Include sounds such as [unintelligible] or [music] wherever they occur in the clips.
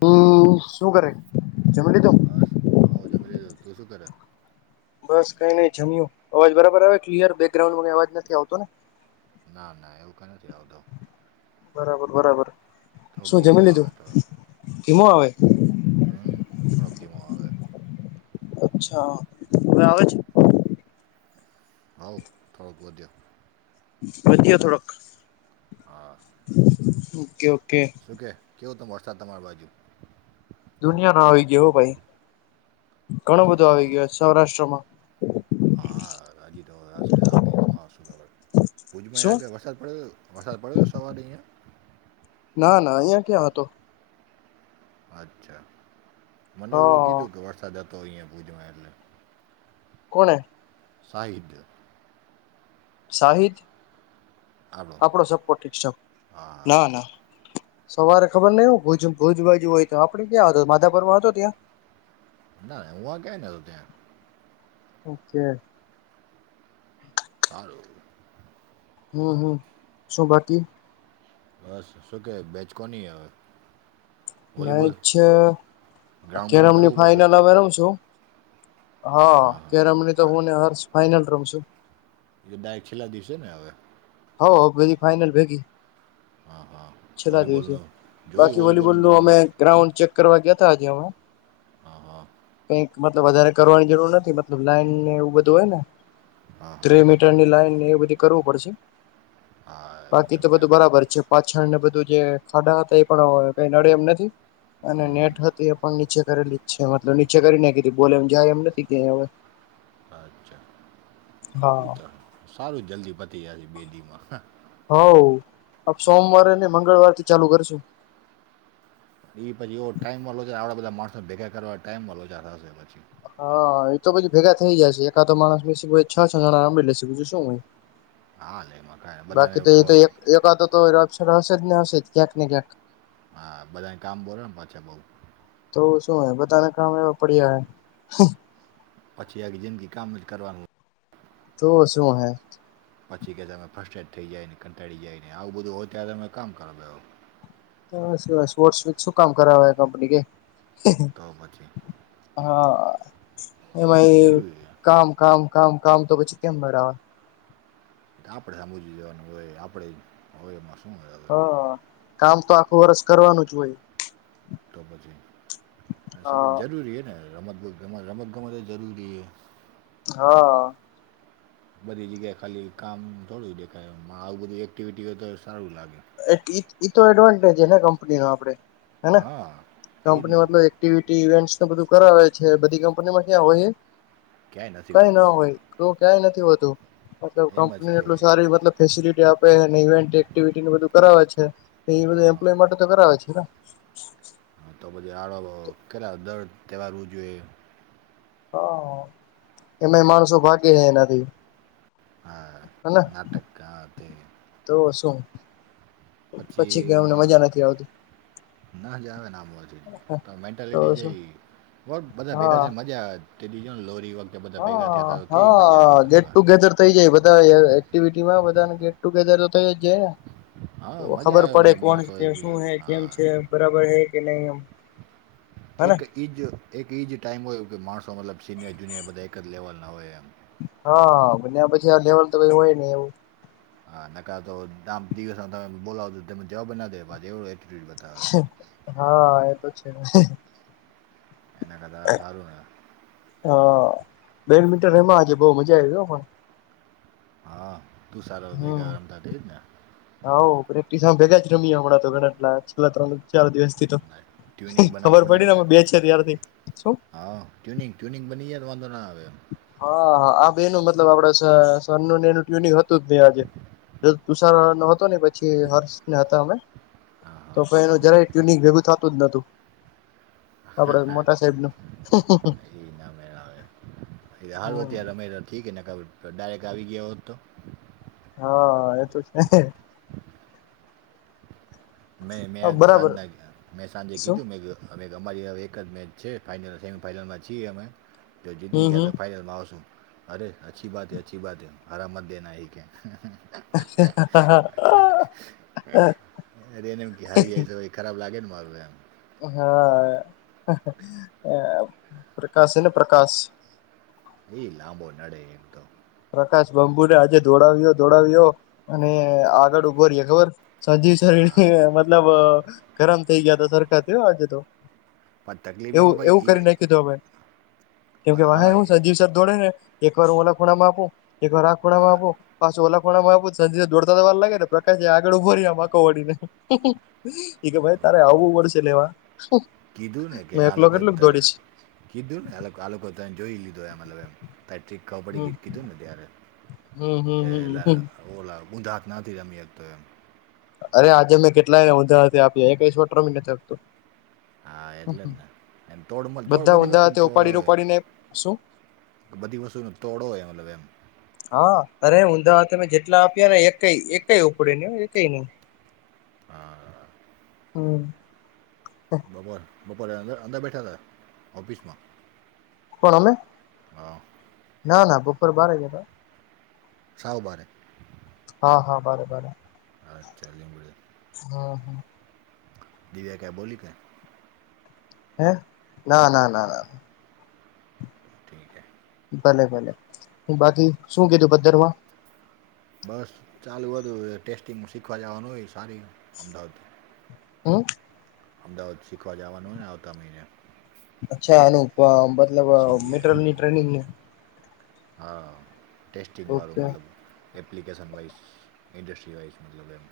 હમ શું કરે જમે લીધું બસ હઉ જમીલે તું શું કર બસ કઈ નઈ જમ્યું અવાજ બરાબર આવે ક્લિયર બેકગ્રાઉન્ડમાં કઈ અવાજ નથી આવતો ને ના ના એવું કંઈ નથી આવતોું બરાબર બરાબર થોડોક શું ધીમો જમી આવે લીધું ધીમો આવે હ થોડાો દિમાગ અચ્છા હવે આવેજ હઉ થળક દો વધધિયા થોડાક હા ઓકે ઓકે શકે કેવો ત વરસાદ તમારી બાજુ દુનિયા નો આવી ગયો હો ભાઈ ઘણું હજી તો બધું આવી ગયયો સૌરાષ્ટ્રમાં હા રાજી આ ભુજમાં શું આે વરસાદ પડે વસાદ પડ્યો સવા દહીં ના ના અહિયાં ક્યાં હતો અચ્છા મને એવું હા કીધું કે વરસાદ હતોય અહીંયા ભુજમાં એટલે કોણ સાહદ સાહિત આલો આપણો સપોટ છે હા હા. ના ના સવારે ખબર નહ હો ભુજ બાજુ હોય તો આપડે ક્યાં માધાભરમાં હતો ત્યાં ના હું આ ક્યાંય ન હતો ત્યાં ઓકે ફલોો હમ હમ શું બાકી બસ શું કે બેચ કો નહી હવે વોલીબોલ મેચ અ ગ્રાઉન્ડ બ્રાઉન્ડ કેરમની કરાવવું પડશે ફાઈનલ હવે રમ છું હા કે રમણી તો હુંને હષ ફાઈનલ રમશું ડાયક છેલ્લા દિવસે ને હવે હો બરી ફાઇનલ ભેગી હા હા છેલ્લા દિવસે વોલીબોલનું બાકી જોયું વોલીબોલ વોલીબોલનું નું અમે ગ્રાઉન્ડ ગ્રાઉન્ડ ચેક કરવા ગયાં આજે અમે હા હા કઈક મતલબ વધારે કરવાની જરૂર નથી મતલબ લાઈન ને એવું બધું હોય ને હા ત હા મીટરની લાઈનને એ બધી કરવું પડશે હા બાકી તો ડૉક્ટર બધું બરાબર છે પાછળ ને બધું જે ખાડા હતા એ પણ કઈ નડે એમ નથી અને હમ હમ નેટ હતું એ પણ નીચે કરેલી. છા મતલબ નીચે કરી નાખીધી બોલે એમ જાય એમ નથી કે હવે. અચ્છા હા શ તો સારું જલ્દી પચી જયાશે બે દિવમાં હને હ આપ સોમવાર અનેને મંગળવારથી ચાલુ કરશું. એ પછી એ ટાઈમ વાળો છે આપડા બધા માણસો ભેગા કરવા ટાઈમ વાળોાર થશે પછી. હા એ તો પછી ભેગા થઈ જાયશે એકાદો માણસ મ છ છ જણા આંળી લેશે બીજું શું હોય હાલે એમાં કાંઈ નઈ. બધાને બાકી તો એ તો પ- એકાદ તો હશે જ ને હશે જ ક્યાંક ને ક્યાંક. હા બધાને કામ બોલો ને પાછા બઉુ તો શું હ બધાને કામ એવા પડ્યા હ પછી આ જિંદગી કામ જ કરવાનું તો શું હૈ પછી કે તમે ફર્સ્ટ એડ થઈ જાય ને કંટાળ જાયને આવું બધું હોય ત્યારે તમે કામ કરો એ સ્પોર્ટસચ શું કામ કર કંપની કે તો પછી હા એમાં એ જરૂરી કામ કામ કામ કામ તો પછી કેમ લગાવે આપડે સમજી જવાનું હોય આપડે હોય એમાં શું હવે હા કામ તો આખું વર્ષ કરવાનું જ હોય તો પછી સબ હા જરૂરી છે ને રમતગતત રમત ગમત જરૂરી છે હા [inaudible] બધી જગ્યાએ ખાલી કામ થોડું દેખાય આવું બધું એક્ટિવિટી હોય તો સારું લાગે તો એડવાન્ટેજ ને કંપની ન આપે હે હા એ જ ને કંપની મતલ એક ઇ બધું કરાવે છે બધી કંપનીમાં ક્યાં હોય ક્યાંય નથી કઈ હોતું ના આવું હોય તો ક્યાંય નથી હોતું મતલબ એમ જ કંપનીને કે એટલું સારી મતલબ ફેસિલિટી આપે ને ઇવેન્ટ એક્ટિવિટીને બધું કરાવે છે એ બધું હા એમ્પ્લોય માટે તો કરાવે છે ને તો પછી આડ કેટલા દર્ર તહેવારવું જોઈએ હા એમાંય માણસો ભાગે એનાથી હેને નાટક તે તો શું પછી કે અમને મજા નથી આવતી ન જ આવેને આમવાથી તો મેન્ટાલિટી જે બહ બધા ભેગા હા થઈને મજા આવે તે દીજોને લોરી વખતે બધા ભેગા થયા હા હતા તો કેવી મજા આવી હા મલ ગેટ વાની ટુગેધર થઈ જાય બધા એક્ટિવિટીમાં બધાને ગેટ ટુગેધર તો થઈ જ જાય ને તો હા મજા ખબર આવે પડે મતલબ કોણ માણસો કે શું એકબીજા હે કેમ હા છે બરાબર હે કે નહી એમ હેને એક એ જ એક એ જ ટાઈમ હોય કે માણસો મતલબ સિનિયર જુનિયર બધા એક જ લેવલના હોય એમ હા બ્યા પછી લેવલ તો કઈ હોય નહી એવું હા નકાર તો આ દિવસમાં તમે બોલાવોો તને જવાબ ના દે એવું એટ્યુડ બતાવે હા એ તો છે એના કરદ આ સારું હા બેડમિન્ટન એમાં આજે બઉ મજા આવી પણ હા તું સારું હમ ભેગા કરમ થ થઠ જ હા પ્રેક્ટિસ આ ભેગા જ રમીએ હણાં તો ઘણાટલા છેલ્લા ત્રણ ચારો દિવસ થી તો ના, ટ્યુનિંગ બનાવવી ખબર પડે પડી ને યાર અમે બે છે ત્યારથી શું હા ટ્યુનિંગ ટ્યુનિંગ બની જાય તો વાંધો ના આવે એમ હા હા આ બેનું મતલબ આપડે સનું એનું ટ્યુનિંગ હતું જ ભ આજે તુષાર નો હતો ને પછી હર્ષને હતા અમે હા તો હા પણ એનું જરાય ટ્યુનિંગ ભેગું થતું જ નતું આપડે મોટા સાહેબ નું એ નામે આવે એ હાલ હો અત્યારે રમે તો ઠીક ને ખબર ડાયરેક્ટ આવી ગયો, હોત, તો હા એ તો છે. મેં મેં આ બરાબર સાંજના મેં સાંજે શું કીધું મેં અમે અમારી એક જ મેચ છે ફાાઈનલ સેમીફાઈનલમાં છીએ અમે તો જીતીી હમ ગયા હમ તો ફાઈનલમાં વસું. અરે અચ્છી બાતે અચ્છી બાત હ હરા મત દેના એક કે હ એ રેનેમાં કે હારી હયસય ખરાબ લાગેને મારુંમ હા પ્રકાશ એને પ્રકાશ એઈ લાંબો નડ એ તો પ્રકાશ બંબુને આજે દોડાવ્યો દોડાવ્યો અને આગળ ઉભો રએ ખબર સાજી શરીર હા મતલબ ગરમ થઇ ગયા ત સરખા થયું આજે તો પણ તકલીફ એવું એમાં ભાઈ એવું એ કરી નાખીધું હવે કેમ કે વા હા શું એ છેજીવસ દોડે ને એક વાર ઓ ખૂણામાં આપપો એક વાર આખ ખૂણા મા હા આપો પાછું ઓલાખો માં આપિ તો દોડતા તો વાર લાગે ને પ્રકાશ આગળ ઉભો મા વળીને એ કે ભાઈ તારે આવું પડશે નેવા કીધુંને કે આાલકોતેર કીધુંને આ લોકો જોઈ લીધુંલ હમ કડી કીધું ને ત્યારે હમ કે હમ એલે હમ ઓલા ગુંજા ના રમી તો એમ અરે આજે મેં કેટલાય ઊંધા આપી કશ ટ્રમિું હા એટલે જ ને એ તોડ મળ તોડ બધા બધી ઊંધા વસ્તુને હાથે તોડ ઉપાડી હોય. ઉપાડીને શું બધી વસ્તુ તોડો એ મતલબ એમ હા અરે ઊંધા તમે જેટલા આપ્યા ને એક એક ઉપડે ને એક નહી હા હમ બપોર બપોરે અંદર અંદર બેઠા હતા ઓફિસમાં કોણ અમે હા ના ના બપોર બાર ગયા હતા. સાહબાર હા-હા બરા બરા હા, ચાલી મળળ હા હા દી ભ ક્યા બોલી ક હે ના ના ના ના ઠીકે ભલે-ભલે હ બાકી શું કીધું પદરવા બસ ચાલું બ હતું ટેસ્ટિંગ શીખવા જવાનું હોય, સારી અમદાવાદ હમ અમદાવાદ શીખવા જવાનું ને આવતા મહિને અચ્છા અનુપ મતલબ મેટરલની સીજીઆઈવાળું ટ્રેનિંગને હા, ટટેસ્ટિંગ વાું ઓકે મતલબ એપ્લિકકેેશન વાઇઝ ન્ડસ્ટ્રી વાઇઝ મતલબ એમ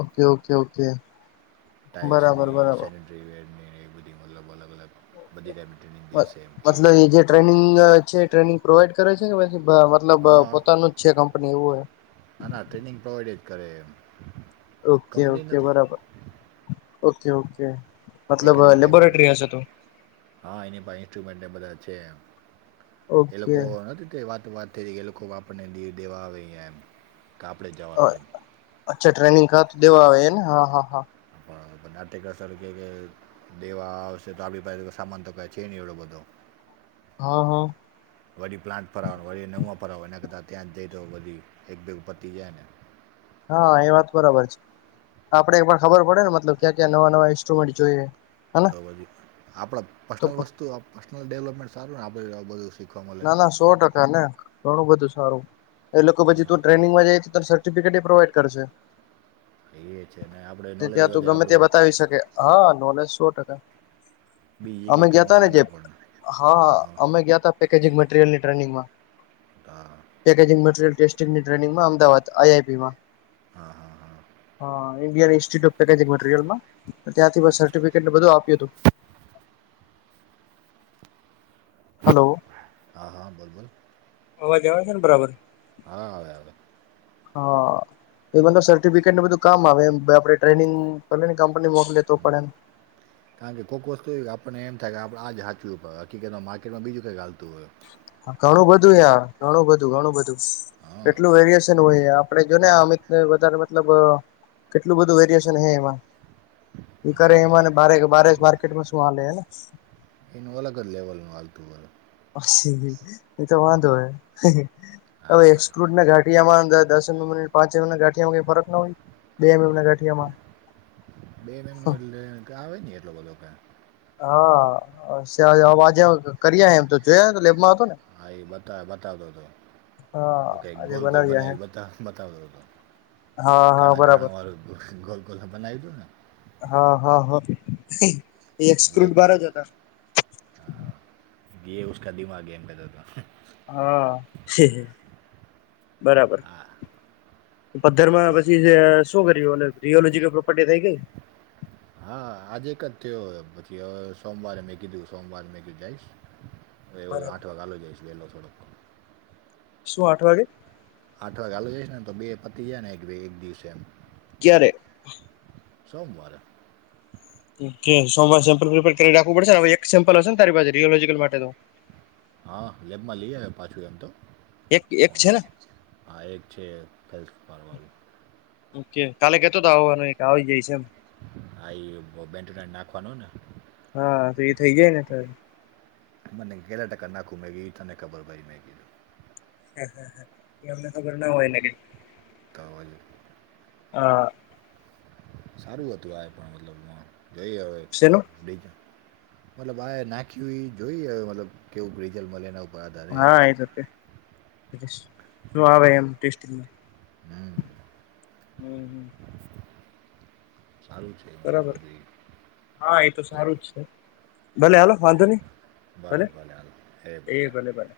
ઓકે ઓકે ઓકે ટાાઈલ્સને બરાબર બરાબર સેનેટરી વેરની એ બધી મતલબ અલગ અલગ બધી રેમિ ટ્રેનિંગ દ સમ કે મતલબ એ જે ટ્રેનિંગ છે ટ્રેનિંગ પ્રોવાઈડ કરે છે કે પછી મતલબ હા પોતાનું જ છે કંપની એવું હોય. ના ના, ટ્રેનિંગ પ્રોવાઈડ જ કરે એમ ઓકે કંપની ઓકે નથી બરાબર ઓકે ઓકે મતલબ એકેડમી લેબોરેટરી, ટાઈપના હ તો હા એની પા ઇન્સ્ટ્રુમેન્ટ એ બધા છે. એ ઓકે લોકો નથી તે વાત વાત અત્યારે જગ્યાએ લોકો આપણને દ દેવા આવે એમ કે આપણે જવાનું એમ અચ્છા ટ્રેનિંગા તો દેવા આવે ને હા હા હા પણ નાટ્યક સ્વરૂપે કે દેવા આવશે તો આપડી પાસે સામાન તો ક છે નહી એ લોકો તો હા હા વરી પ્લાન્ટ ફરાવા વરી નુંં ફરાવ એના કર ત ત્યાં જઈ તો વરી એક બેગ પતી જાયને હા એ વાત બરાબર છે આપડે એમાં ખબર પડે ને મતલબ ક્યા ક્યા નવા ઇન્સ્ટ્રુમેન્ટ છે તો બધી આપડે પર્સનલ વસ્તુ પર્સનલ ડેવલપમેન્ટ સારું ને આપણું બધું શીખવા મળે ના ના સો ટકા ના ઘણું બધું સારું એ લોકો પછી હા તું ટ્રેનિંગમાં જાય તો ત સર્ટિફિકેટ પ્રોવાઈડ કરશે એ છે ને આપડે નોલેજ વધે આપડુ હોઈ શકે હા નોલેજ સો ટકા બીજી અમે કંઈ ગયા કામ તા ને આવે જે આપણને હા અમે ગયા તા પેકેજ મટીરીયલ ની ટ્રેનિંગમાં હા પેકેજીંગ મટીરીયલ ટેસ્ટિંગની ટ્રેનિંગમાં અમદાવાદ આઈ આઈ પી માં હા હા હા [unintelligible] મટીરીયલ મા ત્યા તી હા બ અચ્છા સર્ટિફિકેટ ને બધું આપ્યું તું હલો હા હા બોલ બોલ અવાજ આવે છે ને બરાબર હા આવે આવે હા એ માનું સર્ટિફિકેટ બધું કામ આવે એમ આપડે ટ્રેનિંગ કરીને કંપની મોકલે તો પણ એમ કારણ કે કોઈક વસ્તુ કે આપણને એમ થાય કે આપડે આ જ હાચવ્યું હકીકતમાં માર્કેટમાં બીજું કંઈ ચાલતું હોય ઘણું બધું યા ઘણું બધું ઘણું બધું હા એટલું વેરિએેશન હોય આપડે જો ને અમિત વધારે મતલબ કેટલું બધું વેરએશન હે એમાં એ હા કરે યાર એમાંને એ બારે બારે માર્કેટમાં શું હાલેને એનું અલગ લેવલનું વાલતું હોય એ તો વાંધો હહ હવે હા એક્સ્કલુડ ના ગાઠિયામાં દસ મિટ પાંચિ ગાઠિયામાંઈ ફરક ના હોય બેે મેં મ ના ગાંઠિયા માં બે મહિનો એટલે આવે નહી એટલો બધો ક હા અવાજે કરીએ એમ તો જોયા તો લેબમાં હતો ને હા એ બતા બતાતો હતો હા ઓકે આજે ગોલ ગોલ બનાવ્યા હે બનાવી બતા બતાવતો તો હા હા કાણા બરાબર કાણા વાળું ગોલ ગોલ બનાવી દો ને હા હા હા સ્કુટ બાર જ હતા હા હાં ગે ઉસકા દિમાગ હે એમ કેતો હતો હા બરાબર પધ્ર માં જો પછી જે શું કર્યું રીયોલોજીકલ પ્રોપર્ટી થઈ ગઈ [inaudible] હા આજે એક જ થયો પછી હવે સોમવારે મેં કીધું સોમવારે મે કી જઈશ હ એવું બરાબર આઠ વાગાલી જાયશ પેલો થડો શું આઠ વાગે આઠ વાગે આાલ જઈ ને તો બે પતી જાય ને એક એક દિવસે એમ ક્યારે? સોમવારે ઓકે સોમવાર સેમ્પલ પ્રિપેર કરી રાખવું પડશેને હવે એક સમ્પલ હશેને તારી રિયોલોજીકલ માટે તો હા લેબમાં લઈ આવે પાછું એમ તો એક એક છે ને આ એક છે હેલ્થ ફરવા ઓકે કાલે કેતો તો આવવાનો આવી જાય છે એમ આ બેન્ટ નાખવાનું ને હા તો એ થઇ જાય ને મને ગેલા ટ કક નાકું મે ગી તને કબરાઈઈ મેગી હા હા હા એ હમને ખબર ના હો એ લાગ તો વળી આ સારું હતું આ પણ મતલબ જોઈ હવે છેનું મતલબ આ નાખ્યું જોઈ હ મતલબ કેવું રીજલ્ટ મળે ઉપર આધાર રહે હા હવે એ રપ શું આવે એમટેસ્ટ. હમ હમ હમ સારું છે મતલબ બરાબર બધું ઈ. હા એતો સારું જ છે ભલે હાલ વાંધો નહી ભલે ભલે હાલ હ એ ભલે ભલે